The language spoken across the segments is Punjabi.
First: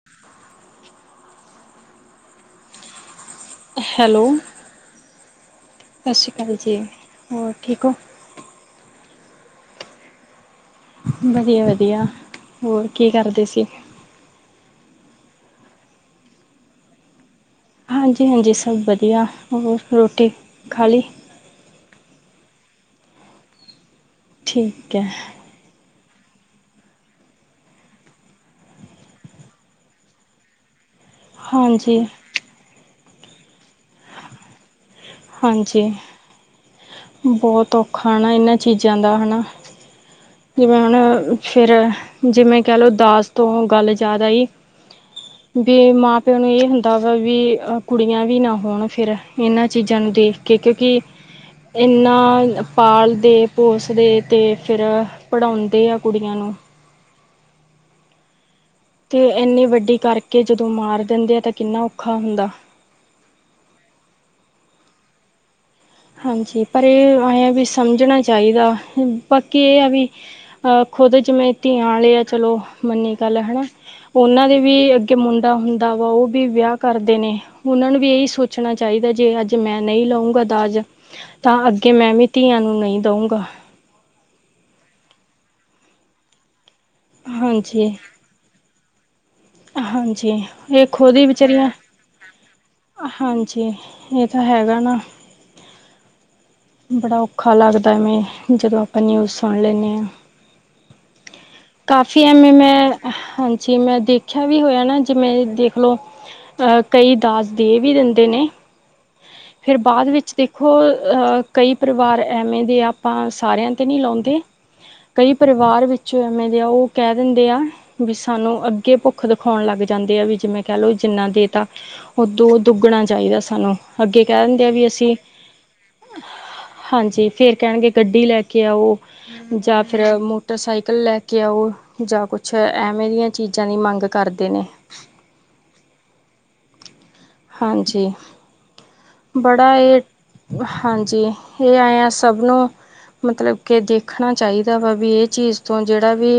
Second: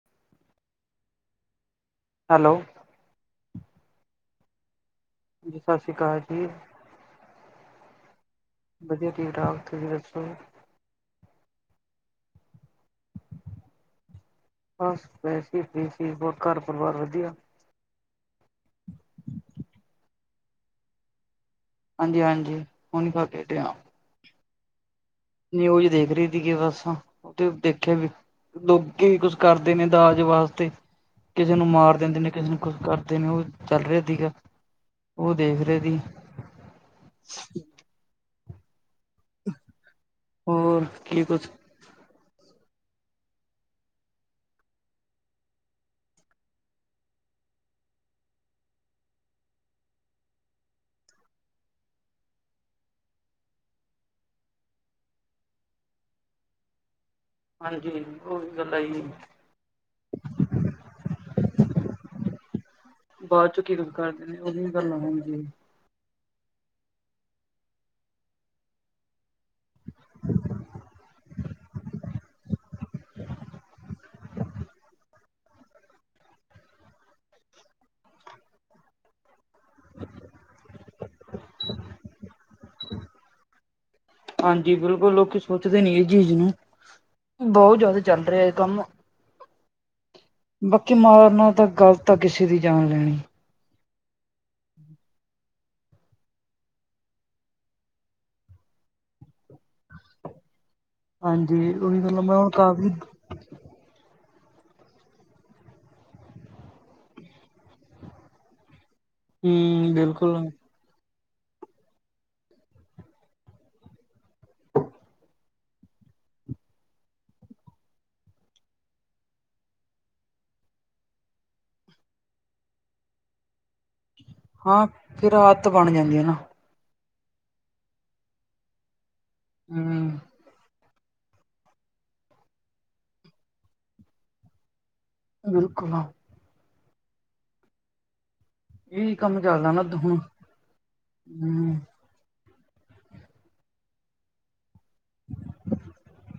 [inaudible] ਹੈਲੋ। ਹੈਲੋ, ਜੀ ਸਤਿ ਸ਼੍ਰੀ ਅਕਾਲ ਸਾਸੀ ਕਾਲ ਜੀ ਹੋਰ ਠੀਕ ਓ? ਵਧੀਆ ਠੀਕ ਠਾਕ ਤੁਸੀਂ ਦੱਸੋ। ਵਧੀਆ-ਵਧੀਆ ਹੋਰ ਕੀ ਕਰਦੇ ਸੀ। ਬਸ ਬੈਠ ਕੇ ਫ੍ਰੀ ਸੀ, ਹੋਰ ਘਰ ਪਰਿਵਾਰ ਵਧੀਆ। ਹਾਂਜੀ-ਹਾਂਜੀ ਸਭ ਵਧੀਆ ਹੋਰ ਰੋਟੀ ਖਾਲੀ। ਹਾਂਜੀ-ਹਾਂਜੀ ਹੁਣ ਈ ਖਾਕੇ ਹਟਿਆ। ਠੀਕ ਐ। ਨਿਊਜ਼ ਦੇਖ ਰੇ ਤੀਗੇ ਕਿ ਬਸ ਆਂ ਤੇ ਦੇਖਿਆ ਵੀ ਲੋਕ ਕੀ ਕੁਝ ਕਰਦੇ ਨੇ ਦਾਜ ਵਾਸਤੇ। ਕਿਸੇ ਨੂੰ ਮਾਰ ਹਾਂਜੀ ਦਿੰਦੇ ਨੇ ਕਿਸੇ ਨੂੰ ਕੁਛ ਕਰਦੇ ਨੇ, ਓ ਚੱਲ ਰਿਆ ਤੀਗਾ। ਓ ਦੇਖ ਰੇ ਤੀ। ਬੋਤ ਔਖਾ ਨਾ ਏਨਾਂ ਚੀਜ਼ਾਂ ਦਾ ਹਨਾ। ਜਿਵੇਂ ਹੋਰ ਹੁਣ ਕੀ ਕੁਛ ਫੇਰ ਜਿਵੇਂ ਕੈ ਲੋ ਦਾਜ ਤੋਂ ਗੱਲ ਯਾਦ ਆਈ। [inaudible] ਵੀ ਮਾਂ ਪਿਓ ਨੂੰ ਏ ਹੁੰਦਾ ਵਾ ਵੀ ਕੁੜੀਆਂ ਵੀ ਨਾ ਹੋਣ, ਫੇਰ ਏਨਾਂ ਚੀਜ਼ਾਂ ਨੂੰ ਦੇਖ ਠੀਕ ਏ ਕੀ ਏਨਾ ਪਾਲਦੇ ਪੋਸਦੇ ਤੇ ਫੇਰ ਪੜ੍ਹਾਉਂਦੇ ਆ ਕੁੜੀਆਂ ਨੂੰ। ਹਾਂਜੀ। ਉਹੀ ਗੱਲ ਆ ਜੀ ਤੇ ਏਨੀ ਵੱਡੀ ਕਰਕੇ ਜਦੋਂ ਮਾਰ ਦਿੰਦੇ ਆ ਤੇ ਕਿੰਨਾ ਔਖਾ ਹੁੰਦਾ। ਬਾਦ 'ਚ ਖੀਤਮ ਕਰ ਦਿੰਨੇ ਓਦੀਆਂ ਗੱਲਾਂ ਹੁੰਦੀ ਆਂ। ਹਾਂਜੀ, ਪਰ ਏ ਐ ਵੀ ਸਮਝਣਾ ਚਾਈਦਾ, ਬਾਕੀ ਏ ਆ ਵੀ ਅਹ ਖੁਦ ਜਿਵੇਂ ਧੀਆਂ ਆਲੇ ਆ ਚਲੋ ਮੰਨੀ ਗੱਲ ਹਨਾ। ਓਨਾਂ ਦੇ ਵੀ ਅੱਗੇ ਮੁੰਡਾ ਹੁੰਦਾ ਵਾ, ਓ ਵੀ ਵਿਆ ਕਰਦੇ ਨੇ। ਐਨਾਂ ਨੂੰ ਵੀ ਏਈ ਸੋਚਣਾ ਚਾਈਦਾ, ਜੇ ਅੱਜ ਮੈਂ ਨਈ ਲਊਂਗਾ ਦਾਜ਼। ਤਾਂ ਅੱਗੇ ਮੈਂ ਵੀ ਧੀਆਂ ਨੂੰ ਨਈ ਦਊਂਗਾ। ਹਾਂਜੀ, ਬਿਲਕੁਲ ਲੋਕੀ ਸੋਚਦੇ ਨੀ ਏ ਚੀਜ਼ ਨੂੰ ਬੋਤ ਹਾਂਜੀ ਜਾਦਾ ਚੱਲ ਰਿਆ ਏ ਕੰਮ। ਹਾਂਜੀ। ਇਹ ਬਾਕੀ ਖੁਦ ਹੀ ਮਾਰਨਾ ਤਾਂ ਵਿਚਾਰੀਆਂ ਗ਼ਲਤ ਆ ਕਿਸੇ ਦੀ ਜਾਨ ਲੈਣੀ। ਜੀ ਇਹ ਤਾਂ ਹੈਗਾ ਨਾ। ਬੜਾ ਔਖਾ ਲੱਗਦਾ ਐਵੈ ਜਦੋਂ ਆਪਾ ਨਿਊਜ਼ ਸੁਣ ਲੈਂਨੇ ਹਾਂ। ਹਾਂਜੀ। ਉਹੀ ਗੱਲ ਕਾਫੀ ਹੁਣ ਐਵੇਂ ਕਾਫ਼ੀ ਮੈਂ ਹਾਂਜੀ ਮੈਂ ਦੇਖਿਆ ਵੀ ਹੋਇਆ ਨਾ ਜਿਵੇਂ ਦੇਖਲੋ ਅਹ ਕਈ ਦਾਜ਼ ਦੇ ਵੀ ਦਿੰਦੇ ਨੇ ਫਿਰ ਹੂੰ ਬਾਅਦ ਵਿੱਚ ਬਿਲਕੁਲ। ਦੇਖੋ ਅਹ ਕਈ ਪਰਿਵਾਰ ਐਵੇਂ ਦੇ ਆਪਾਂ ਸਾਰਿਆਂ ਤੇ ਨੀ ਲਾਉਂਦੇ ਕਈ ਪਰਿਵਾਰ ਵਿੱਚੋਂ ਮੇਰੇਆ ਉਹ ਕਹਿ ਦਿੰਦੇ ਆ। ਵੀ ਸਾਨੂੰ ਅੱਗੇ ਭੁੱਖ ਦਿਖਾਉਣ ਲੱਗ ਜਾਂਦੇ ਆ, ਵੀ ਜਿਵੇਂ ਕਹਿ ਲਓ ਜਿੰਨਾ ਦੇ ਤਾਂ ਉਦੋ ਦੁੱਗਣਾ ਚਾਹੀਦਾ ਸਾਨੂੰ ਅੱਗੇ ਕਹਿ ਦਿੰਦੇ ਆ ਹਾਂ ਵੀ ਅਸੀਂ ਫਿਰ ਆਦਤ ਬਣ ਜਾਂਦੀ ਹੈ ਨਾ। ਹਾਂਜੀ, ਫੇਰ ਕਹਿਣਗੇ ਗੱਡੀ ਲੈ ਕੇ ਆਓ, ਜਾਂ ਫਿਰ ਹੂੰ। ਮੋਟਰਸਾਈਕਲ ਲੈ ਘਉ ਜਾਂ ਕੁਛ ਐਵੇਂ ਦੀਆਂ ਚੀਜ਼ਾਂ ਦੀ ਮੰਗ ਕਰਦੇ ਨੇ। ਬਿਲਕੁਲ। ਹਾਂਜੀ। ਇਹੀ ਕੰਮ ਚੱਲਦਾ ਬੜਾ ਨਾ ਹੁਣ ਇਹ ਹਾਂਜੀ ਹੂੰ। ਇਹ ਐ ਆ ਸਭ ਨੂੰ ਮਤਲਬ ਕਿ ਦੇਖਣਾ ਚਾਹੀਦਾ ਵਾ ਵੀ ਇਹ ਚੀਜ਼ ਤੋਂ ਜਿਹੜਾ ਵੀ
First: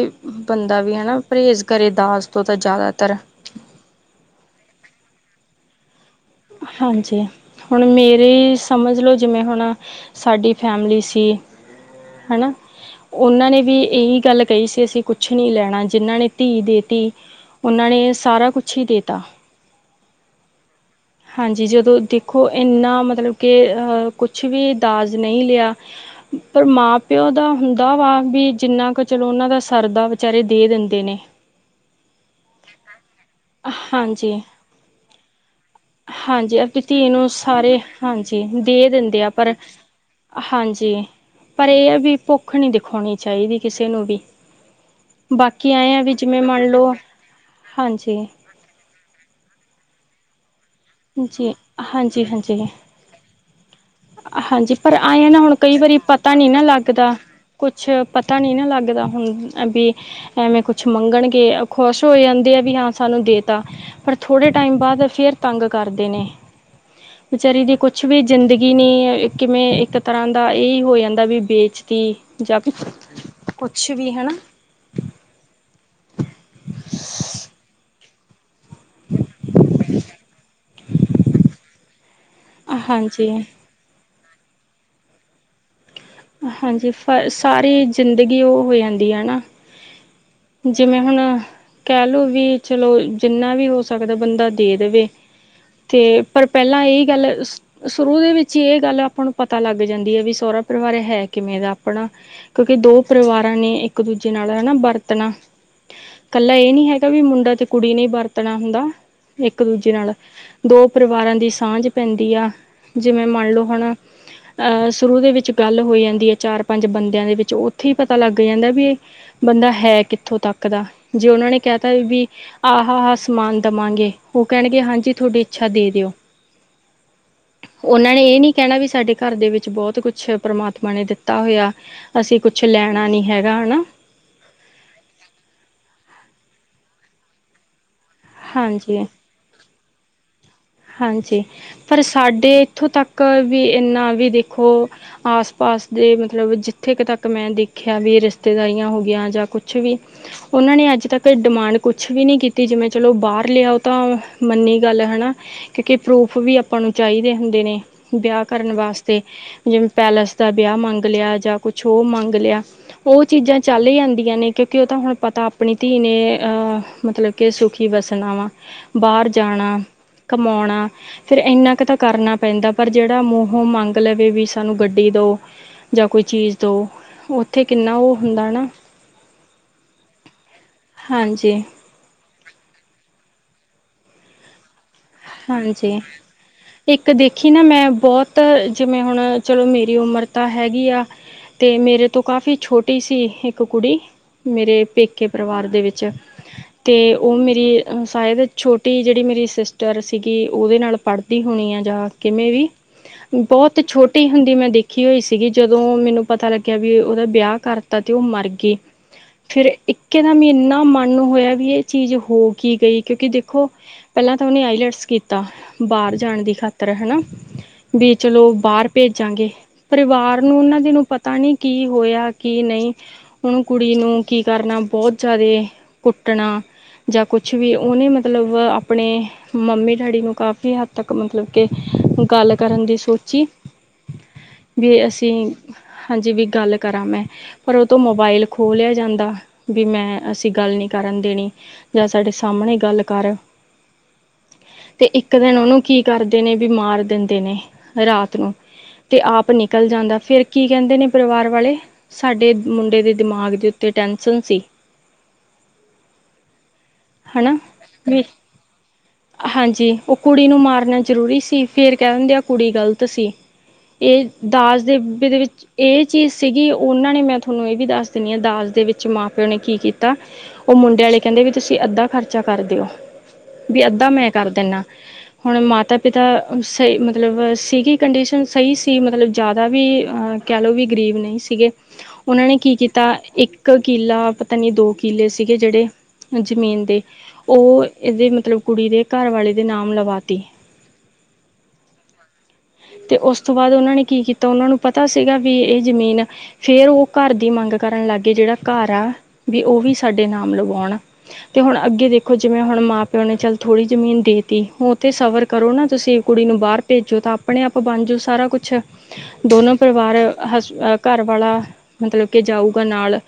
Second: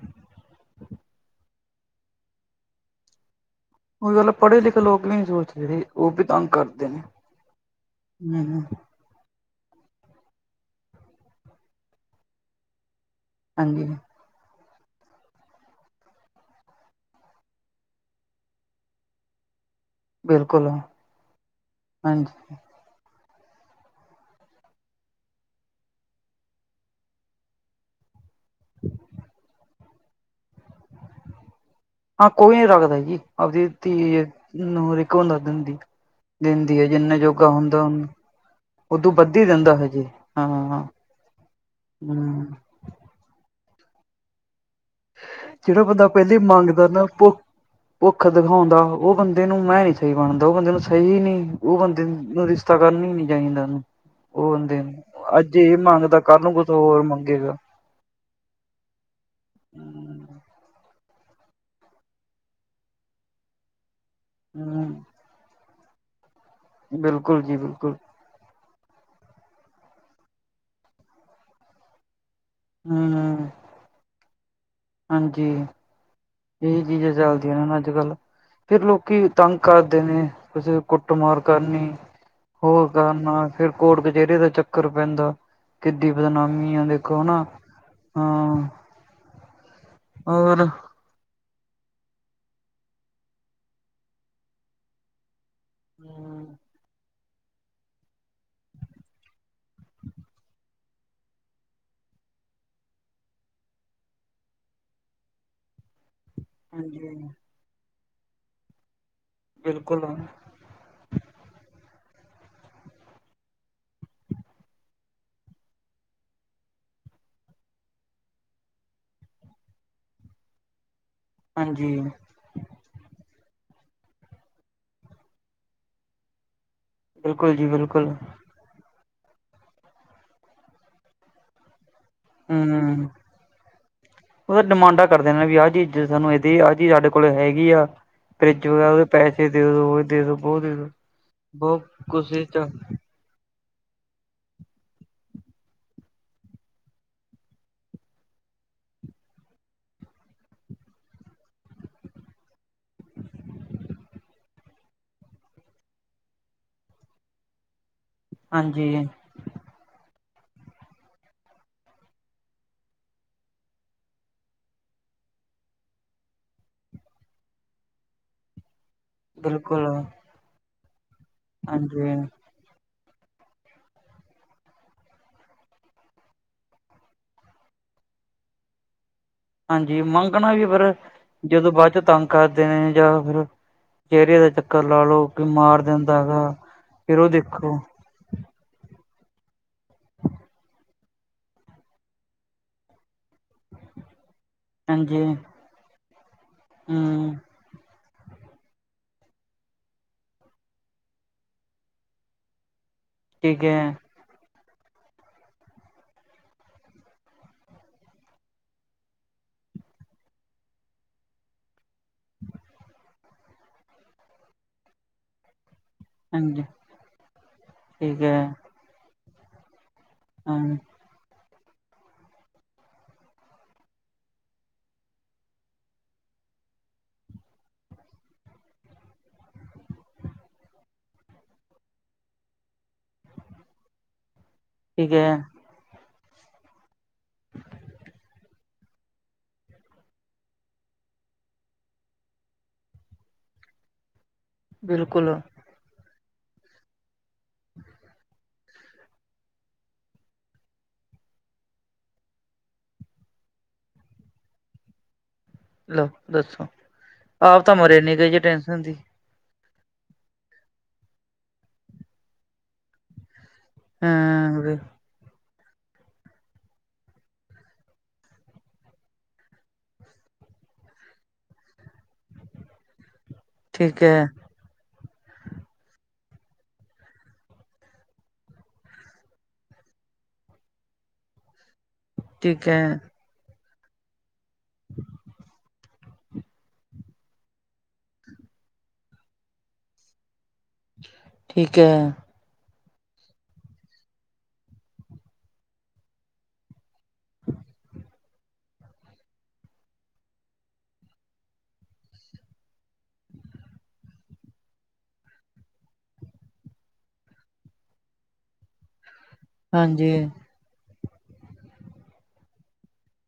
ਬੰਦਾ ਵੀ ਹੈ ਨਾ ਪਰਹੇਜ਼ ਕਰੇ ਦਾਜ਼ ਤੋਂ ਤਾਂ ਜ਼ਿਆਦਾਤਰ। ਹੋਈ ਗੱਲ ਪੜ੍ਹੇ ਲਿਖੇ ਲੋਕ ਵੀ ਨਹੀ ਸੋਚਦੇ ਰੇ। ਉਹ ਵੀ ਤੰਗ ਕਰਦੇ ਨੇ ਹਾਂਜੀ ਹੁਣ ਮੇਰੇ ਹੂੰ। ਸਮਝ ਲੋਓ। ਜਿਵੇਂ ਹੁਣ ਸਾਡੀ ਫੈਮਿਲੀ ਸੀ ਹੈ ਨਾ। ਉਹਨਾਂ ਨੇ ਵੀ ਹਾਂਜੀ ਇਹੀ ਗੱਲ ਕਹੀ ਸੀ ਅਸੀਂ ਕੁਛ ਨੀ ਲੈਣਾ। ਜਿੰਨਾਂ ਨੇ ਧੀ ਦੇਤੀ, ਉਹਨਾਂ ਨੇ ਸਾਰਾ ਕੁਛ ਹੀ ਦੇਤਾ। ਬਿਲਕੁਲ। ਹਾਂਜੀ ਜਦੋਂ ਦੇਖੋ ਹਾਂਜੀ ਇੰਨਾ ਮਤਲਬ ਕਿ ਕੁਛ ਵੀ ਦਾਜ ਨਹੀਂ ਲਿਆ। ਪਰ ਮਾਂ ਪਿਓ ਦਾ ਹੁੰਦਾ ਵਾ ਵੀ ਜਿੰਨਾ ਕੁ ਚਲੋ ਉਹਨਾਂ ਦਾ ਸਰਦਾ ਵਿਚਾਰੇ ਦੇ ਦਿੰਦੇ ਨੇ। ਹਾਂ ਕੋਈ ਨੀ ਰੱਖਦਾ ਸੀ, ਆਪਦੀ ਧੀ ਹਾਂਜੀ ਨੂੰ ਹਰਕਿ ਬੰਦਾ ਦਿੰਦੇ ਹਾਂਜੀ ਆਪਣੀ ਧੀ ਨੂੰ ਸਾਰੇ ਹਾਂਜੀ ਦੇ ਉਦੋਂ ਦਿੰਦੇ ਆ ਵੱਧ ਹੀ ਪਰ ਦਿੰਦਾ ਹਜੇ ਹਾਂ ਹਾਂਜੀ ਪਰ ਇਹ ਆ ਵੀ ਹੂੰ। ਭੁੱਖ ਨਹੀਂ ਦਿਖਾਉਣੀ ਚਾਹੀਦੀ ਕਿਸੇ ਨੂੰ ਵੀ। ਬਾਕੀ ਜਿਹੜਾ ਐਂ ਆ ਬੰਦਾ ਵੀ ਪਹਿਲੀ ਜਿਵੇਂ ਮੰਨ ਮੰਗਦਾ ਲਓ ਨਾ ਭੁੱਖ ਹਾਂਜੀ ਭੁੱਖਤਮ ਦਿਖਾਉਂਦਾ। ਉਹ ਬੰਦੇ ਨੂੰ ਮੈਂ ਨੀ ਸਹੀ ਬਣਦਾ ਉਹ ਬੰਦੇ ਨੂੰ ਸਹੀ ਨੀ ਜੀ ਉਹ ਬੰਦੇ ਹਾਂਜੀ ਨੂੰ ਹਾਂਜੀ ਰਿਸ਼ਤਾ ਕਰਨ ਹੀ ਨੀ ਚਾਹੀਦਾ ਉਸਨੂੰ। ਹਾਂਜੀ ਪਰ ਆਏ ਨਾ ਹੁਣ ਕਈ ਵਾਰੀ ਮੰਗਦਾ ਪਤਾ ਕੱਲ ਨੀ ਨੂੰ ਨਾ ਕੁਛ ਹੋਰ ਲੱਗਦਾ ਮੰਗੇਗਾ ਕੁਛ ਛ ਪਤਾ ਨਹੀਂ ਨਾ ਲੱਗਦਾ। ਹੁਣ ਵੀ ਐਵੇਂ ਕੁਛ ਮੰਗਣਗੇ ਖੁਸ਼ ਹੋ ਜਾਂਦੇ ਆ ਵੀ ਹਾਂ ਸਾਨੂੰ ਦੇ ਤਾ। ਪਰ ਥੋੜੇ ਟਾਈਮ ਹੂੰ ਬਾਅਦ ਫੇਰ ਤੰਗ ਕਰਦੇ ਨੇ, ਬਿਲਕੁਲ ਜੀ ਵਿਚਾਰੀ ਦੀ ਬਿਲਕੁਲ ਕੁਛ ਵੀ ਜ਼ਿੰਦਗੀ ਨੇ ਕਿਵੇਂ ਇੱਕ ਤਰ੍ਹਾਂ ਦਾ ਇਹ ਹੋ ਜਾਂਦਾ ਵੀ ਵੇਚਤੀ ਜਾਂ ਹਮ। ਕੁਛ ਵੀ ਹਨਾ। ਹਾਂਜੀ। ਇਹੀ ਚੀਜ਼ਾਂ ਚੱਲਦੀਆਂ ਨੇ ਅੱਜ ਕੱਲ੍ਹ। ਫੇਰ ਲੋਕੀ ਤੰਗ ਕਰਦੇ ਨੇ ਕਿਸੇ ਦੇ ਕੁੱਟ ਮਾਰ ਕਰਨੀ। ਹੋਰ ਹਾਂਜੀ ਕਰਨਾ ਫੇਰ ਕੋਟ ਕਚਹਿਰੀਆਂ ਦਾ ਚੱਕਰ ਪੈਂਦਾ। ਕਿੱਡੀ ਬਦਨਾਮੀ ਆ ਹਾਂਜੀ ਫ ਦੇਖੋ ਹਨਾ ਸਾਰੀ ਜ਼ਿੰਦਗੀ ਉਹ ਹਾਂ। ਹੋ ਜਾਂਦੀ ਹੈ ਨਾ ਹੋਰ ਜਿਵੇਂ ਹੁਣ ਕਹਿ ਲੋੋ ਵੀ ਚਲੋ ਜਿੰਨਾ ਵੀ ਹੋ ਸਕਦਾ ਬੰਦਾ ਦੇ ਦੇਵੇ। ਤੇ ਪਰ ਪਹਿਲਾਂ ਇਹੀ ਗੱਲ ਸ਼ੁਰੂ ਦੇ ਵਿੱਚ ਹੀ, ਇਹ ਗੱਲ ਆਪਾਂ ਨੂੰ ਪਤਾ ਲੱਗ ਜਾਂਦੀ ਆ, ਵੀ ਸੋਹਰਾ ਪਰਿਵਾਰ ਹੈ, ਕਿਵੇਂ ਦਾ ਆਪਣਾ ਕਿਉਂਕਿ, ਦੋ ਪਰਿਵਾਰਾਂ ਨੇ ਇੱਕ -ਦੂਜੇ ਨਾਲ ਰਹਿਣਾ ਬਰਤ ਤਣਾ, ਕੱਲਾ ਇਹ ਨਈ ਹਾਂਜੀ ਹੈਗਾ ਵੀ, ਮੁੰਡਾ ਤੇ ਕੁੜੀ ਨੇਹੀ ਵਰਤਣਾ ਹੁੰਦਾ ਇਕ -ਦੂਜੇ ਬਿਲਕੁਲ ਨਾਲ ਦੋ ਪਰਿਵਾਰਾਂ ਦੀ, ਸਾਂਝ ਪੈਂਦੀ ਆ, ਜਿਵੇਂ ਮੰਨ ਲਓ ਹੁਣ ਅਹ ਸ਼ੁਰੂ ਦੇ, ਵਿੱਚ ਗੱਲ ਹੋ ਜਾਂਦੀ ਹੈ, ਚਾਰ- ਪੰਜ ਬੰਦਿਆਂ ਦੇ ਵਿੱਚ, ਉੱਥੇ ਹੀ ਪਤਾ ਲੱਗ ਜਾਂਦਾ ਵੀ ਇਹ ਬੰਦਾ ਹੈ ਕਿੱਥੋਂ ਤੱਕ ਦਾ, ਜੇ ਉਹਨਾਂ ਨੇ ਕਹਿ ਹਾਂਜੀ ਤਾ ਵੀ ਆਹ ਆ, ਆਹ ਸਮਾਨ ਦੇਵਾਂਗੇ, ਉਹ ਕਹਿਣਗੇ ਹਾਂਜੀ ਤੁਹਾਡੀ ਇੱਛਾ ਦੇ ਦਿਓ ਬਿਲਕੁਲ ਜੀ ਬਿਲਕੁਲ ਉਹਨਾਂ ਨੇ ਇਹ ਨੀ ਕਹਿਣਾ ਵੀ, ਸਾਡੇ ਘਰ ਦੇ ਵਿੱਚ ਬਹੁਤ ਕੁਛ, ਪਰਮਾਤਮਾ ਨੇ ਦਿੱਤਾ ਹੋਇਆ ਅਸੀਂ, ਕੁਛ ਲੈਣਾ ਹੂੰ ਨੀ ਹੈਗਾ ਹੈਨਾ ਉਹ ਤਾਂ ਡਿਮਾਂਡਾ ਕਰਦੇ ਨੇ ਵੀ, ਆਹ ਚੀਜ਼ ਸਾਨੂੰ ਇਦੇ, ਆਹ ਚੀਜ਼ ਸਾਡੇ ਕੋਲ ਹੈਗੀ ਆ ਫਰਿੱਜ ਵਾਅ ਉਹਦੇ ਹਾਂਜੀ ਪੈਸੇ ਦੇ ਦੋ- ਦੇ ਓ ਦੇ- ਦੋ ਬਹੁ ਦੇ ਦੋ ਹਾਂਜੀ, ਬਹੁਤ ਪਰ ਕੁਛ ਇਹ ਸਾਡੇ ਚ ਇੱਥੋਂ ਤੱਕ ਵੀ ਇਨਾ ਵੀ ਦੇਖੋ ਆਸ -ਪਾਸ ਦੇ ਮਤਲਬ ਜਿੱਥੇ ਤੱਕ, ਮੈਂ ਦੇਖਿਆ ਵੀ ਰਿਸ਼ਤੇਦਾਰੀਆਂ ਹੋ ਗਈਆ ਜਾਂ ਕੁਛ ਵੀ ਉਹਨਾਂ ਨੇ, ਅੱਜ ਤੱਕ ਡਿਮਾਂਡ ਕੁਛ ਵੀ ਨਹੀਂ ਕੀਤੀ, ਜਿਵੇਂ ਚਲੋ ਬਾਹਰ ਲੈ ਉਹ ਤਾਂ ਮੰਨੀ ਗੱਲ ਹਨਾ ਕਿਉਂਕਿ, ਪਰੂਫ ਵੀ ਆਪਾਂ ਨੂੰ ਚਾਹੀਦੇ ਹੁੰਦੇ ਨੇ, ਵਿਆਹ ਕਰਨ ਹਾਂਜੀ ਵਾਸਤੇ ਜਿਵੇਂ, ਪੈਲੇਸ ਦਾ ਵਿਆਹ ਮੰਗ ਲਿਆ, ਜਾਂ ਕੁਛ ਉਹ ਮੰਗ ਲਿਆ ਉਹ ਚੀਜ਼ਾਂ ਚੱਲ ਜਾਂਦੀਆਂ ਨੇ ਕਿਉਂਕਿ, ਉਹ ਤਾਂ ਹੁਣ ਪਤਾ ਆਪਣੀ ਧੀ ਨੇ, ਅਹ ਮਤਲਬ ਕੇ ਸੁਖੀ ਵਸਨਾ ਵਾਂ, ਬਾਹਰ ਜਾਣਾ ਬਿਲਕੁਲ ਕਮਾਉਣਾ, ਫੇਰ ਇੰਨਾ ਕੁ ਤਾਂ ਹਾਂਜੀ ਕਰਨਾ ਪੈਂਦਾ ਪਰ ਜਿਹੜਾ, ਮੂੰਹੋ ਮੰਗ ਲਵੇ ਵੀ ਸਾਨੂੰ, ਗੱਡੀ ਦੋ ਜਾਂ ਕੋਈ ਚੀਜ਼ ਦਿਓ, ਉੱਥੇ ਕਿੰਨਾ ਉ ਹੁੰਦਾ ਨਾ ਹਾਂਜੀ, ਮੰਗਣਾ ਈ ਫਿਰ ਹਾਂਜੀ ਜਦੋਂ, ਬਾਅਦ ਤੰਗ ਕਰਦੇ ਨੇ, ਜਾਂ ਫਿਰ ਚਿਹਰੇ ਦਾ ਕੱਲਾ ਰੋਕ ਕੇ ਮਾਰ ਹਾਂਜੀ ਦਿੰਦਾ ਹੈਗਾ, ਫਿਰ ਉਹ ਦੇਖੋ ਤਾਂ ਜਿਵੇਂ ਹੁਣ ਚਲੋ, ਮੇਰੀ ਤਾਂ ਹੈਗੀ ਆ ਤੇ ਮੇਰੇ ਤੋਂ, ਕਾਫੀ ਛੋਟੀ ਸੀ। ਇੱਕ ਕੁੜੀ, ਮੇਰੇ ਹਾਂਜੀ ਪੇਕੇ ਪਰਿਵਾਰ ਦੇ ਵਿੱਚ, ਅਤੇ ਹੂੰ ਉਹ ਮੇਰੀ ਹੁਣ ਸ਼ਾਇਦ, ਛੋਟੀ ਜਿਹੜੀ ਮੇਰੀ ਸਿਸਟ ਦਰ ਸੀਗੀ ਉਹਦੇ ਨਾਲ, ਪੜ੍ਹਦੀ ਹੋਣੀ ਆ ਜਾਂ ਕਿਵੇਂ ਵੀ, ਠੀਕ ਹੈ ਬਹੁਤ ਛੋਟ ਛੋਟੀ ਹੁੰਦੀ ਮੈਂ ਦੇਖੀ ਹੋਈ ਸੀਗੀ, ਜਦੋਂ ਮੈਨੂੰ ਪਤਾ ਲੱਗਿਆ ਵੀ ਉਹਦਾ ਵਿਆਹ ਕਰ ਤਾ, ਤੇ ਉਹ ਮਰ ਗਈ। ਫਿਰ ਇੱਕੇ ਦਮ, ਇੰਨਾ ਮਨ ਹੋਇਆ ਵੀ ਏ ਚੀਜ਼, ਹੋ ਕੀ ਗਈ ਕਿਉਂਕਿ ਦੇਖੋ ਪਹਿਲਾਂ ਉਹਨੇ ਆਈਲੈਟਸ ਕੀਤਾ, ਬਾਹਰ ਜਾਣ ਦੀ ਹਾਂਜੀ ਖਾਤਰ ਹਨਾ ਵੀ, ਠੀਕ ਹੈ ਚਲੋ ਬਾਹਰ ਭੇਜਾਂਗੇ, ਪਰਿਵਾਰ ਨੂੰ ਹਾਂ ਉਹਨਾਂ ਦੇ ਨੂੰ ਪਤਾ ਨਹੀਂ ਕੀ, ਹੋਇਆ ਕੀ ਨਹੀਂ ਹੁਣ ਕੁੜੀ ਨੂੰ ਕੀ ਕਰਨਾ, ਬਹੁਤ ਜ਼ਿਆਦਾ ਕੁੱਟਣਾ ਜਾਂ ਕੁਛ ਵੀ, ਉਹਨੇ ਮਤਲਬ ਆਪਣੇ ਮੰਮੀ- ਡੈਡੀ ਨੂੰ ਕਾਫ਼ੀ ਹੱਦ ਤੱਕ ਮਤਲਬ, ਕੇ ਗੱਲ ਕਰਨ ਦੀ ਸੋਚ ਜੀ, ਵੀ ਠੀਕ ਅਸੀਂ ਹੈ ਹਜੇ ਵੀ, ਗੱਲ ਕਰਾਂ ਮੈਂ ਪਰ ਉਹ ਤੋਂ, ਮੋਬਾਇਲ ਖੋ ਲ੍ਹਿਆ ਜਾਂਦਾ ਵੀ, ਮੈਂ ਅਸੀਂ ਗੱਲ ਨਈ ਕਰਨ ਦੇਣੀ ਜਾਂ ਸਾਡੇ ਸਾਹਮਣੇ ਗੱਲ ਕਰ ਤੇ ਇੱਕ ਬਿਲਕੁਲ ਦਿਨ, ਉਹਨੂੰ ਕੀ ਕਰਦੇ ਨੇ ਵੀ, ਮਾਰ ਦਿੰਦੇ ਨੇ ਰਾਤ ਨੂੰ ਤੇ ਆਪ ਨਿਕਲ ਜਾਂਦਾ, ਫੇਰ ਕੀ ਕਹਿੰਦੇ ਨੇ, ਪਰਿਵਾਰ ਵਾਲੇ? ਸਾਡੇ ਮੁੰਡੇ ਦੇ, ਦਿਮਾਗ ਦੇ ਉੱਤੇ ਟੈਂਸ਼ਨ ਸੀ। ਲਓ ਦੱਸੋ, ਹਨਾ ਆਪ ਤਾਂ ਮਰੇ ਨੀ ਵੀ ਜੇ ਟੈਂਨਸ਼ਨ ਸੀ। ਹਾਂਜੀ ਉਹ ਕੁੜੀ ਨੂੰ ਮਾਰਨਾ ਜ਼ਰੂਰੀ ਸੀ ਫੇਰ ਕਹਿ ਦਿੰਦੇ ਆ ਕੁੜੀ ਗ਼ਲਤ ਸੀ। ਇਹ ਹਾਂ ਵੀ ਦਾਜ ਦਹੇ ਦੇ ਵਿੱਚ ਇਹ ਚੀਜ਼ ਸੀਗੀ ਉਹਨਾਂ ਨੇ ਮੈਂ ਥੋਨੂੰ ਇਹ ਵੀ ਦੱਸ ਦਿੰਦੀ ਹਾਂ ਦਾਜ ਦੇ ਵਿੱਚ ਮਾਂ ਪਿਓ ਨੇ ਕੀ ਕੀਤਾ। ਉਹ ਮੁੰਡੇ ਵਾਲੇ ਕਹਿੰਦੇ ਵੀ ਤੁਸੀਂ ਅੱਧਾ ਖਰਚਾ ਕਰ ਦਿਓ ਵੀ ਠੀਕ ਅੱਧਾ ਹੈ ਮੈਂ ਕਰ ਦਿੰਨਾ। ਹੁਣ ਮਾਤਾ ਪਿਤਾ ਸਹੀ ਮਤਲਬ ਸੀਗੀ ਕੰਡੀਸ਼ਨ ਸਹੀ ਸੀ ਮਤਲਬ ਜ਼ਿਆਦਾ ਵੀ ਕਹਿ ਲਓ ਵੀ ਗਰੀਬ ਨਹੀਂ ਸੀਗੇ। ਉਹਨਾਂ ਨੇ ਠੀਕ ਕੀ ਹੈ ਕੀਤਾ ਇੱਕ ਕਿਲਾ ਪਤਾ ਨੀ ਦੋ ਕਿਲੇ ਸੀਗੇ ਜਿਹੜੇ ਜ਼ਮੀਨ ਦੇ ਉਹ ਇਹਦੇ ਮਤਲਬ ਕੁੜੀ ਦੇ ਘਰ ਵਾਲੇ ਦੇ ਨਾਮ ਲਵਾ ਤੀ ਠੀਕ ਹੈ। ਅਤੇ ਉਸ ਤੋਂ ਬਾਅਦ ਉਹਨਾਂ ਨੇ ਕੀ ਕੀਤਾ ਉਹਨਾਂ ਨੂੰ ਪਤਾ ਸੀਗਾ ਵੀ ਇਹ ਜ਼ਮੀਨ ਫੇਰ ਉਹ ਘਰ ਦੀ ਮੰਗ ਕਰਨ ਲੱਗ ਗਏ ਜਿਹੜਾ ਘਰ ਆ ਵੀ ਉਹ ਵੀ ਸਾਡੇ ਨਾਮ ਲਵਾਉਣ। ਤੇ ਹੁਣ ਅੱਗੇ ਦੇਖੋ ਜਿਵੇਂ ਹੁਣ ਮਾਂ ਪਿਓ ਨੇ ਚੱਲ ਥੋੜ੍ਹੀ ਜ਼ਮੀਨ ਦੇ ਤੀ ਉੱਥੇ ਸਵਰ ਕਰੋ ਨਾ ਤੁਸੀਂ ਕੁੜੀ ਨੂੰ ਬਾਹਰ ਭੇਜੋ ਤਾਂ ਆਪਣੇ ਆਪ ਬਣ ਜਾਓ ਸਾਰਾ ਕੁੱਛ। ਦੋਨੋ ਹਾਂਜੀ ਪਰਿਵਾਰ ਹਸ ਘਰ ਵਾਲਾ ਮਤਲਬ ਕੇ ਜਾਊਗਾ ਨਾਲ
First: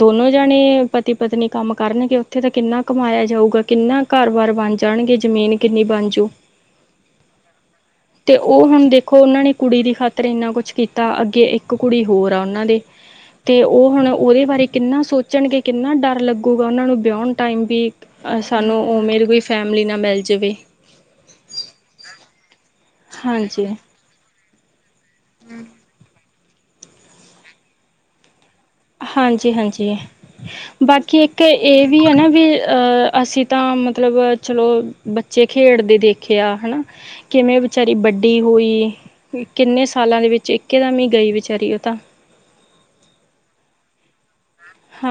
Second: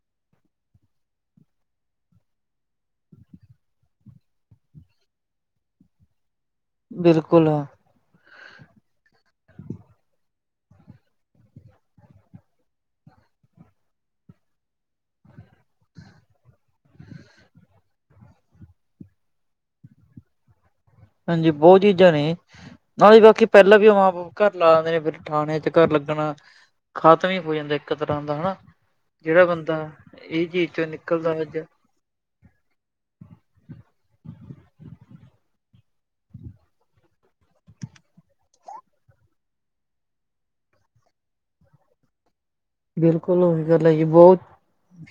ਦੋਨੋ ਜਾਣੇ ਪਤੀ ਪਤਨੀ ਕੰਮ ਕਰਨਗੇ ਉੱਥੇ ਤਾਂ ਕਿੰਨਾ ਕਮਾਇਆ ਜਾਊਗਾ ਕਿੰਨਾ ਕਾਰ ਬਾਰ ਬਣ ਜਾ ਜਾਣਗੇ ਜ਼ਮੀਨ ਕਿੰਨੀ ਬਣਜੂ। ਬਿਲਕੁਲ। ਤੇ ਉਹ ਹੁਣ ਦੇਖੋ ਉਹਨਾਂ ਨੇ ਕੁੜੀ ਦੀ ਖਾਤਰ ਇੰਨਾ ਕੁਛ ਕੀਤਾ ਅੱਗੇ ਇੱਕ ਕੁੜੀ ਹੋਰ ਆ ਉਹਨਾਂ ਦੇ। ਤੇ ਉਹ ਹੁਣ ਉਹਦੇ ਬਾਰੇ ਕਿੰਨਾ ਸੋਚਣਗੇ ਕਿੰਨਾ ਡਰ ਲੱਗੂਗਾ ਉਹਨਾਂ ਨੂੰ ਵਿਆਹੁਣ ਟਾਈਮ ਵੀ। ਅ ਸਾਨੂੰ ਉਵੇਂ ਦੀ ਕੋਈ ਫੈਮਿਲੀ ਨਾ ਮਿਲ ਜਾਵੇ। ਹਾਂਜੀ ਬਹੁਤ ਚੀਜ਼ਾਂ ਨੇ ਹਾਂਜੀ ਬਾਕੀ ਪਹਿਲਾਂ ਵੀ ਘਰ ਲਾਉਂਦੇ ਨੇ ਫਿਰ ਠਾਣੇ ਚ ਘਰ ਲੱਗਣਾ ਖਤਮ ਹੀ ਹੋ ਜਾਂਦਾ ਇੱਕ ਤਰ੍ਹਾਂ ਦਾ ਹਨਾ। ਜਿਹੜਾ ਹਾਂਜੀ, ਬੰਦਾ ਹਾਂਜੀ ਇਹ ਚੀਜ਼ ਚੋਂ ਬਾਕੀ ਨਿਕਲਦਾ ਇੱਕ ਅੱਜ ਇਹ ਵੀ ਹੈ ਨਾ ਵੀ ਅਹ ਅਸੀਂ ਤਾਂ ਮਤਲਬ ਚਲੋ ਬੱਚੇ ਖੇਡਦੇ ਦੇਖੇ ਆ ਹਨਾ ਕਿਵੇਂ ਵਿਚਾਰੀ ਵੱਡੀ ਹੋਈ ਏ ਕਿੰਨੇ ਸਾਲਾਂ ਦੇ ਵਿੱਚ ਇੱਕੇ ਦਮ ਹੀ ਗਈ ਵਿਚਾਰੀ ਉਹ ਤਾਂ ਬਿਲਕੁਲ ਓਂਦੇ ਲਈ ਬਹੁਤ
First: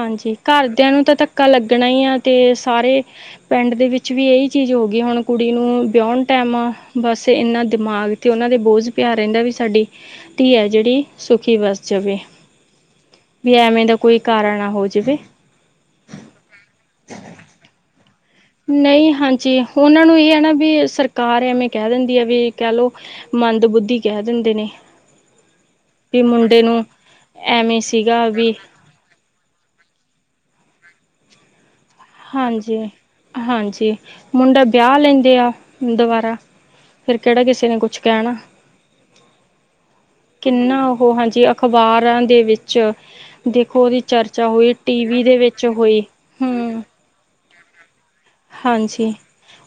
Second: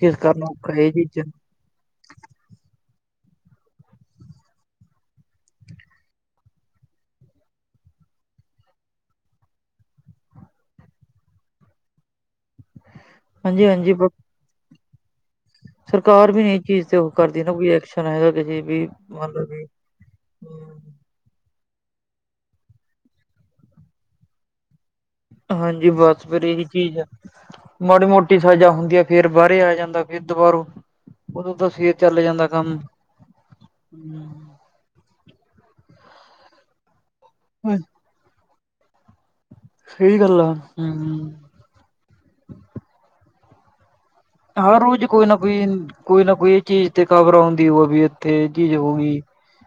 ਫੇਸ ਕਰਨਾ ਔਖਾ ਘਰਦਿਆਂ ਇਹ ਨੂੰ ਤਾਂ ਚੀਜ਼ਾਂ ਧੱਕਾ ਲੱਗਣਾ ਈ ਆ ਤੇ ਸਾਰੇ ਪੈਂਡ ਦੇ ਵਿੱਚ ਵੀ ਇਹੀ ਚੀਜ਼ ਹੋਗੀ ਹੁਣ ਕੁੜੀ ਨੂੰ ਵਿਉਣ ਟੈਮ ਬਸ ਇਨਾਂ ਦਿਮਾਗ ਤੇ ਉਨਾਂ ਦੇ ਬੋਝ ਪਿਆ ਰੇਂਦਾ ਵੀ ਸਾਡੀ ਧੀ ਐ ਜਿੜੀ ਸੁਖੀ ਵਸ ਜਾਵੇ। ਵੀ ਹਾਂਜੀ ਐਵੇਂ ਹਾਂਜੀ ਦਾ ਕੋਈ ਕਾਰਾ ਨਾ ਹੋ ਜੇਵੇ। ਸਰਕਾਰ ਵੀ ਨੀ ਏ ਚੀਜ਼ ਤੇ ਉਹ ਕਰਦੀ ਨਾ ਕੋਈ ਐਕਸ਼ਨ ਹੈਗਾ ਤੇ ਨਈ ਹਾਂਜੀ ਉਨਾਂ ਨੂੰ ਇ ਐ ਨਾ ਵੀ ਸਰ ਕਾਰ ਐਵੇਂ ਕਹਿ ਦਿੰਦੀਐ ਵੀ ਕਹਿ ਲੋ ਮੰਦ - ਬੁੱਧੀ ਕਹਿ ਦਿੰਦੇ ਨੇ। ਹਾਂਜੀ ਵੀ ਬਸ ਫਿਰ ਮੁੰਡੇ ਇਹੀ ਨੂੰ ਚੀਜ਼ ਆ ਐਵੇਂ ਮਾੜੀ- ਸੀਗਾ ਮੋਟੀ ਵੀ ਸਜ਼ਾ ਹੁੰਦੀਐ ਫੇਰ ਬਾਹਰੇ ਆ ਜਾਂਦਾ ਫਿਰ ਦੁਬਾਰੋ ਉਦੋਂ ਤਾਂ ਫਿਰ ਫੇ ਹਾਂਜੀ - ਹਾਂਜੀ। ਮੁੰਡਾ ਵਿਆ ਲੈਂਦੇ ਆ ਦਬਾਰਾ ਫਿਰ ਕਿਹੜਾ ਕਿਸੇ ਨੇ ਕੁਛ ਕੈਣਾ, ਸਹੀ ਗੱਲ ਆ ਕਿੰਨਾ ਅਹੋ ਹਮ ਹਾਂਜੀ ਅ ਖਬਾਰਾਂ ਦੇ ਵਿੱਚ ਦੇਖੋ ਉਹਦੀ ਚਰਚਾ ਹੋਈ, ਹਰ ਟੀ ਰੋਜ਼ ਵੀ ਕੋਈ ਦੇ ਨਾ ਕੋਈ ਵਿੱਚ ਹੋਈ। ਕੋਈ ਨਾ ਕੋਈ ਹੂੰ ਝੀਜ਼ ਤੇ ਕਬਰ ਅਉਂਦੀ ਆ ਵੀ ਇੱਥੇ ਇਹ ਚੀਜ਼ ਹੋ ਹਾਂਜੀ, ਗਈ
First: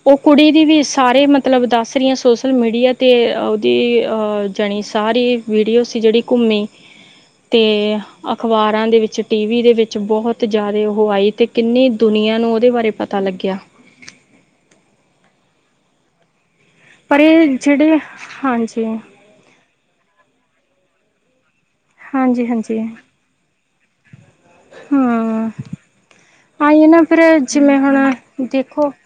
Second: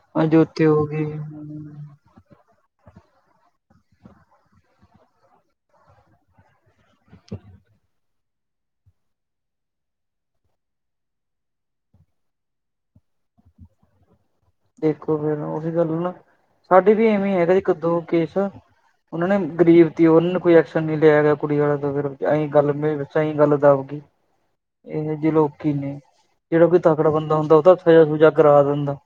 ਓ ਅੱਜ ਕੁੜੀ ਦੀ ਉੱਥੇ ਵੀ ਹੋ ਗਈ ਸਾਰੇ ਮਤਲਬ ਦੱਸ ਰੀਆਂ ਸੋਸ ਲ- ਮੀਡੀਆ 'ਤੇ ਔਅਦੀ ਅ ਜਾਣੀ ਸਾਰੀ ਵੀਡੀਓ ਸੀ ਜੇੜੀ ਘੁੰਮੀ ਤੇਅ ਅਖ਼ਬਾਰਾਂ ਦੇ ਵਿੱਚ, ਟੀ ਵੀ ਦੇ ਵਿੱਚ ਬੋਹੋਤ ਜਾਦੇ ਓਹ ਆਏ ਤੇ ਕਿੰਨੇ ਦੁਨੀਆਂ ਨੂੰ ਓਦੇ ਬਾਰੇ ਪਤਾ ਲੱ ਗਿਆ। ਦੇਖੋ ਫੇਰ ਓਹੀ ਗੱਲ ਹੋਈ ਨਾ। ਸਾਡੇ ਵੀ ਪਰ ਏਵੇਂ ਇਹ ਹੈਗੇ ਜਿਹੜੇ ਇੱਕ-ਦੋ ਕੇਸ ਹਾਂਜੀ ਓਨਾਂ ਨੇ ਗਰੀਬ ਤੀ, ਓਨੰ ਕੋਈ ਐਕਸ਼ਨ ਨੀ ਲਿਆ ਗਿਆ ਕੁੜੀ ਆਲਾਂ ਤੋਂ ਫਿਰ ਹਾਂਜੀ ਐਂਈ ਗੱਲ ਹਾਂਜੀ ਮੇ ਸਈ ਗੱਲ ਦਬ ਗੀ। ਇਹੇ ਜੇ ਹਾਂ ਲੋਕੀ ਨੇ। ਜਿਹੜਾ ਕੋਈ ਆਈ ਏ ਨਾ ਤਕੜਾ ਫਿਰ ਬੰਦਾ ਹੁੰਦਾ ਉਹ ਤਾਂ ਜਿਵੇਂ ਹੁਣ, ਸਜ਼ਾ ਸੁਜਾ ਕਰਾ ਦੇਖੋ ਦਿੰਦਾ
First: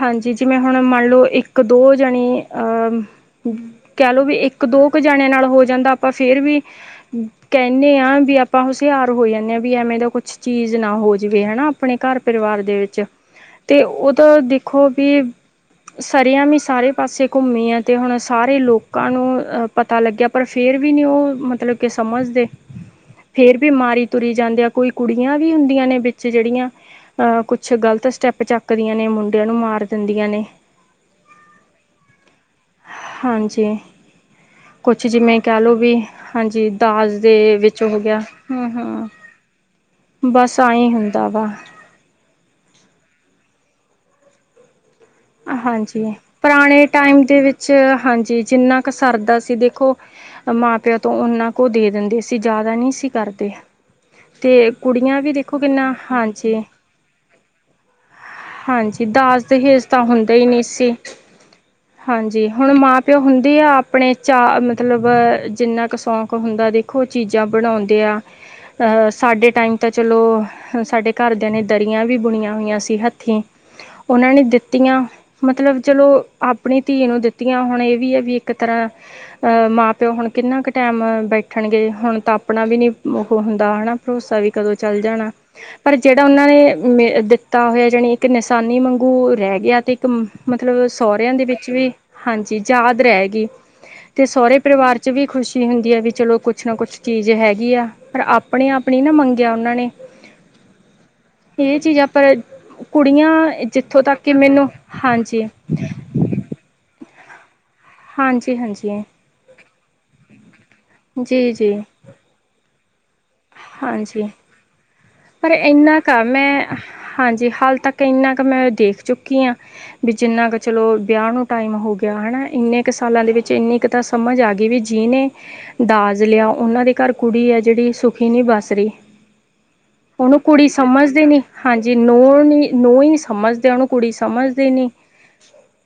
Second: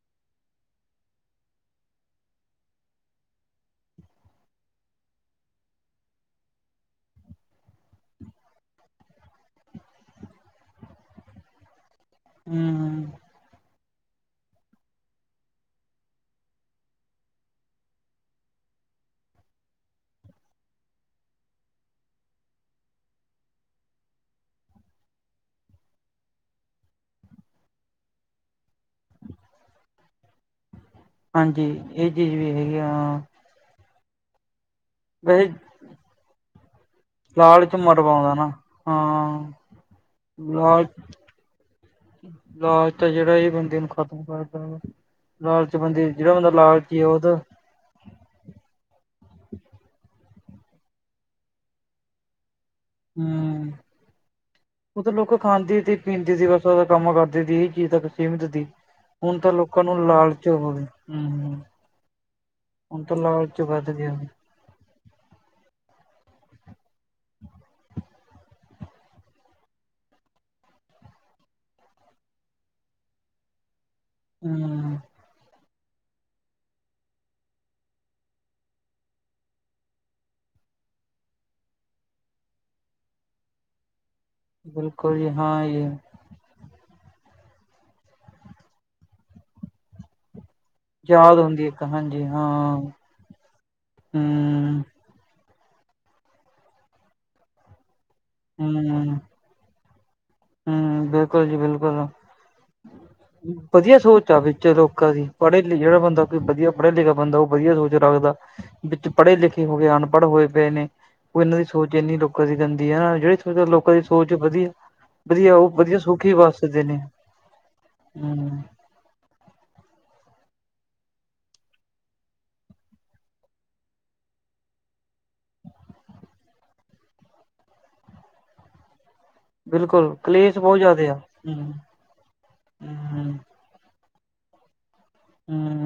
ਹਾਂਜੀ ਜਿਵੇਂ ਹੁਣ ਮੰਨ ਲੋ ਇੱਕ-ਦੋ ਜਣੇ ਅ ਕੈ ਲੋ ਵੀ ਏੱਕ-ਦੋ ਕ ਜਾਣਿਆਂ ਨਾਲ ਹੋ ਜਾਂਦਾ ਆਪਾਂ ਫੇਰ ਵੀ ਹੂੰ, ਕੈਨੇਂ ਆਂ ਵੀ ਆਪਾਂ ਹੁਸ਼ਿਆਰ ਹੋ ਜਾਨੇਂ ਆਂ ਵੀ ਐਵੇਂ ਦਾ ਕੁੱਛ ਚੀਜ ਨਾ ਹੋ ਜਿਵੇ, ਹੈਨਾ ਆਪਣੇ ਘਰ-ਪਰਿਵਾਰ ਦੇ ਵਿੱਚ ਹਮ ਤੇ ਓ ਤਾ ਦੇਖੋ ਵੀ ਸਰੇਆਮ ਈ ਸਾਰੇ ਪਾਸੇ ਘੁੰਮੀ ਆ ਤੇ ਹੁਣ ਸਾਰੇ ਲੋਕਾਂ ਨੂੰ ਅ ਪਤਾ ਲੱਗਿਆ ਪਰ ਫੇਰ ਵੀ ਨੀ ਓ ਮਤਲਬ ਕੇ ਸਮਝਦੇ ਫੇਰ ਵੀ ਮਾਰੀ ਤੁਰੀ ਜਾਂਦੇ ਆ ਕੋਈ ਕੁੜੀਆਂ ਵੀ ਹੁੰਦੀਆਂ ਨੇ ਵਿੱਚ ਜੜੀਆਂ ਅ ਕੁਛ ਗਲਤ ਸਟੈਪ ਚੱਕਦੀਆਂ ਨੇ ਮੁੰਡਿਆਂ ਨੂੰ ਮਾਰ ਦਿੰਦੀਆਂ ਨੇ। ਹਾਂਜੀ, ਏ ਚੀਜ ਵੀ ਹੈਗੀ ਆ। ਹਾਂਜੀ, ਕੁਛ ਜਿਵੇਂ ਵੈਸੇ ਕੈਅ ਲੋੋ ਵੀ, ਹਾਂਜੀ ਦਾਜ਼ ਦੇ ਲਾਲਚ ਵਿੱਚ ਹੋ ਗਿਆ, ਮਰਵਾਉਂਦਾ ਨਾ ਹੂੰ-ਹੂੰ, ਹਾਂ ਬਸ ਲਾਲ ਆਂਈਂ ਹੁੰਦਾ ਵਾ। ਲਾਲਚ ਆ ਜੜਾ ਏ ਬੰਦੇ ਨੂੰ ਖਤਮ ਕਰਦਾ ਵਾ। ਲਾਲਚੀ ਬੰਦੇ ਜੇੜਾ ਬੰਦਾ ਲਾਲਚੀ ਐ ਓਦਾ ਚ ਹਾਂਜੀ ਜਿੰਨਾ ਕ ਸਰਦਾ ਸੀ ਦੇਖੋ ਮਾਂ-ਪਿਓ ਤੋਂ ਓਨਾਂ ਕ ਓ ਦੇ ਦਿੰਦੇ ਸੀ ਜ਼ਾਦਾ ਨੀਂ ਸੀ ਕਰਦੇ ਹੂੰ ਤੇ ਉਹ ਤਾਂ ਕੁੜੀਆਂ ਵੀ ਲੋਕ ਦੇਖੋ ਖਾਂਦੇ ਕਿੰਨਾ, ਤੇ ਪੀਂਦੇ ਸੀ ਹਾਂਜੀ ਬਸ ਉਹਦਾ ਕੰਮ ਕਰਦੇ ਤੀ ਏ ਕੀ ਤਕ ਕੀਮਤ ਦੀ। ਹਾਂਜੀ ਹੁਨ ਦਾਜ ਤਾ ਲੋਕਾਂ ਦਹੇਜ ਤਾਂ ਨੂੰ ਹੁੰਦਾ ਹੀ ਲਾਲਚ ਨਹੀਂ ਹੋਵੇ। ਸੀ ਹੂੰ। ਹਾਂਜੀ ਹੁਣ ਤਾਂ ਮਾਂ-ਪਿਓ ਹੁੰਦੇ ਲਾਲਚ ਆ ਵੱਧ ਆਪਣੇ ਗਿਆ ਚਾਅ ਮ ਤਲਬ ਜਿੰਨਾ ਕ ਸ਼ੌਕ ਹੁੰਦਾ ਦੇਖੋ ਚੀਜਾਂ ਬਨੌਂਦੇ ਆ ਅ ਸਾਡੇ ਟਾਈਮ ਤਾ ਚਲੋ ਸਾਡੇ ਘਰਦਿਆਂ ਨੇ ਦਰੀਆਂ ਵੀ ਬੁਣੀਆਂ ਹੋਈਆਂ ਸੀ ਹੱ ਥੀਂ, ਓਨਾਂ ਨੇ ਹੂੰ ਦਿੱਤੀਆਂ ਮਤਲਬ ਚਲੋ ਆਪਣੀ ਧੀ ਨੂੰ ਦਿੱਤੀਆਂ ਹੁਣ ਏ ਵੀ ਆ ਵੀ ਇੱਕ ਤਰ੍ਹਾਂ ਅ ਮਾਂ-ਪਿਓ ਹੁਣ ਕਿੰਨਾ ਕ ਟੈਮ ਬੈਠਨਗੇ ਹੁਣ ਤਾਂ ਆਪਣਾ ਵੀ ਨੀ [unintelligible] ਹੁੰਦਾ ਹੈਨਾ ਭਰੋਸਾ ਵੀ ਕਦੋਂ ਚੱਲ ਬਿਲਕੁਲ ਜੀ ਜਾਣਾ ਹਾਂ ਜੀ ਪਰ ਜੇ ਤਾਂ ਓਨਾਂ ਨੇ ਦਿੱਤਾ ਹੋਏ ਜਾਣੀ ਇੱਕ ਨਿਸਾਨੀ ਵਾਂਗੂ ਰੈ ਗਿਆ ਤੇ ਇੱਕ ਮਤਲਬ ਸੌਰਿਆਂ ਯਾਦ ਦੇ ਹੁੰਦੀ ਵਿੱਚ ਇੱਕ ਵੀ ਹਾਂ ਹਾਂਜੀ ਜਾਦ ਰੈ ਗੀ ਤੇ ਸੌਰੇ ਹੂੰ ਪਰਿਵਾਰ ਚ ਵੀ ਖੁਸ਼ੀ ਹੁੰਦੀ ਐ ਵੀ ਚਲੋ ਕੁਛ ਨਾ ਕੁਛ ਚੀਜ ਹੈਗੀ ਆ ਪਰ ਆਪਣੇ ਆਪਣੀ ਨਾ ਹੂੰ ਮੰ ਗਿਆ ਓਨਾਂ ਨੇ ਹੂੰ, ਬਿਲਕੁਲ ਜੀ ਇਹ ਬਿਲਕੁਲ। ਚੀਜ਼ਾਂ ਪਰ ਕੁੜੀਆਂ ਵਧੀਆ ਜਿੱਥੋਂ ਤੱਕ ਸੋਚ ਕਿ ਆ ਵਿੱਚ ਮੈਨੂੰ ਲੋਕਾਂ ਦੀ ਹਾਂਜੀ ਪੜੇ ਲਿਖੇਗਾ ਬੰਦਾ ਕੋਈ ਵਧੀਆ ਪੜਿਆ ਲਿਖਿਆ ਬੰਦਾ ਓ ਵਧੀਆ ਸੋਚ ਰੱਖਦਾ ਹਾਂਜੀ-ਹਾਂਜੀ, ਵਿੱਚ ਪੜੇ ਲਿਖੇ ਹੋ ਗਏ ਅਨਪੜ ਹੋਏ ਪਏ ਨੇ ਓ ਏਨਾਂ ਦੀ ਜੀ-ਜੀ, ਸੋਚ ਏਨੀਂ ਲੋਕਾਂ ਦੀ ਰੈਂਦੀ ਐ, ਜੇੜੀ ਥੋੜੀ ਬੋਤ ਲੋਕਾਂ ਦੀ ਹਾਂਜੀ। ਸੋਚ ਬਧੀਐ ਪਰ ਏਨਾਂ ਕ ਐ ਮੈਂ, ਨੇ ਹਾਂਜੀ ਹਾਲ ਤੱਕ ਏਨਾਂ ਕ ਹਮ ਮੈਂ ਦੇਖ ਚੁੱ ਕੀ ਆਂ ਬੀ ਜਿੰਨਾ ਕੁ ਚਲੋ ਬਿਆ ਨੂੰ ਟਾਈਮ ਹੋ ਗਿਆ ਹੈਨਾ ਇੰਨੇ ਕ ਸਾਲਾਂ ਦੇ ਵਿੱਚ ਇੰਨੀ ਕ ਤਾਂ ਸਮਝ ਆ ਗਈ ਵੀ ਜੀ ਨੇ ਦਾਜ ਲਿਆ ਓਹਨਾਂ ਦੇ ਘਰ ਕੁੜੀ ਐ ਜੜੀ ਸੁ ਖੀ ਨੀ ਬਸ ਰੀ। ਬਿਲਕੁਲ ਓਨੂੰ ਕਲੇਸ਼ ਕੁੜੀ ਬਹੁਤ ਜ਼ਿਆਦਾ ਆ ਸਮਝਦੇ ਈ ਨੀ। ਹਮ ਹਾਂਜੀ, ਨੂੰਹ ਨੀ, ਨੂੰਹ ਈ ਹਮ ਸਮਝਦੇ ਆ ਓਨੂੰ। ਕੁੜੀ ਸਮਝਦੇ ਈ ਨੀ। ਹਮ।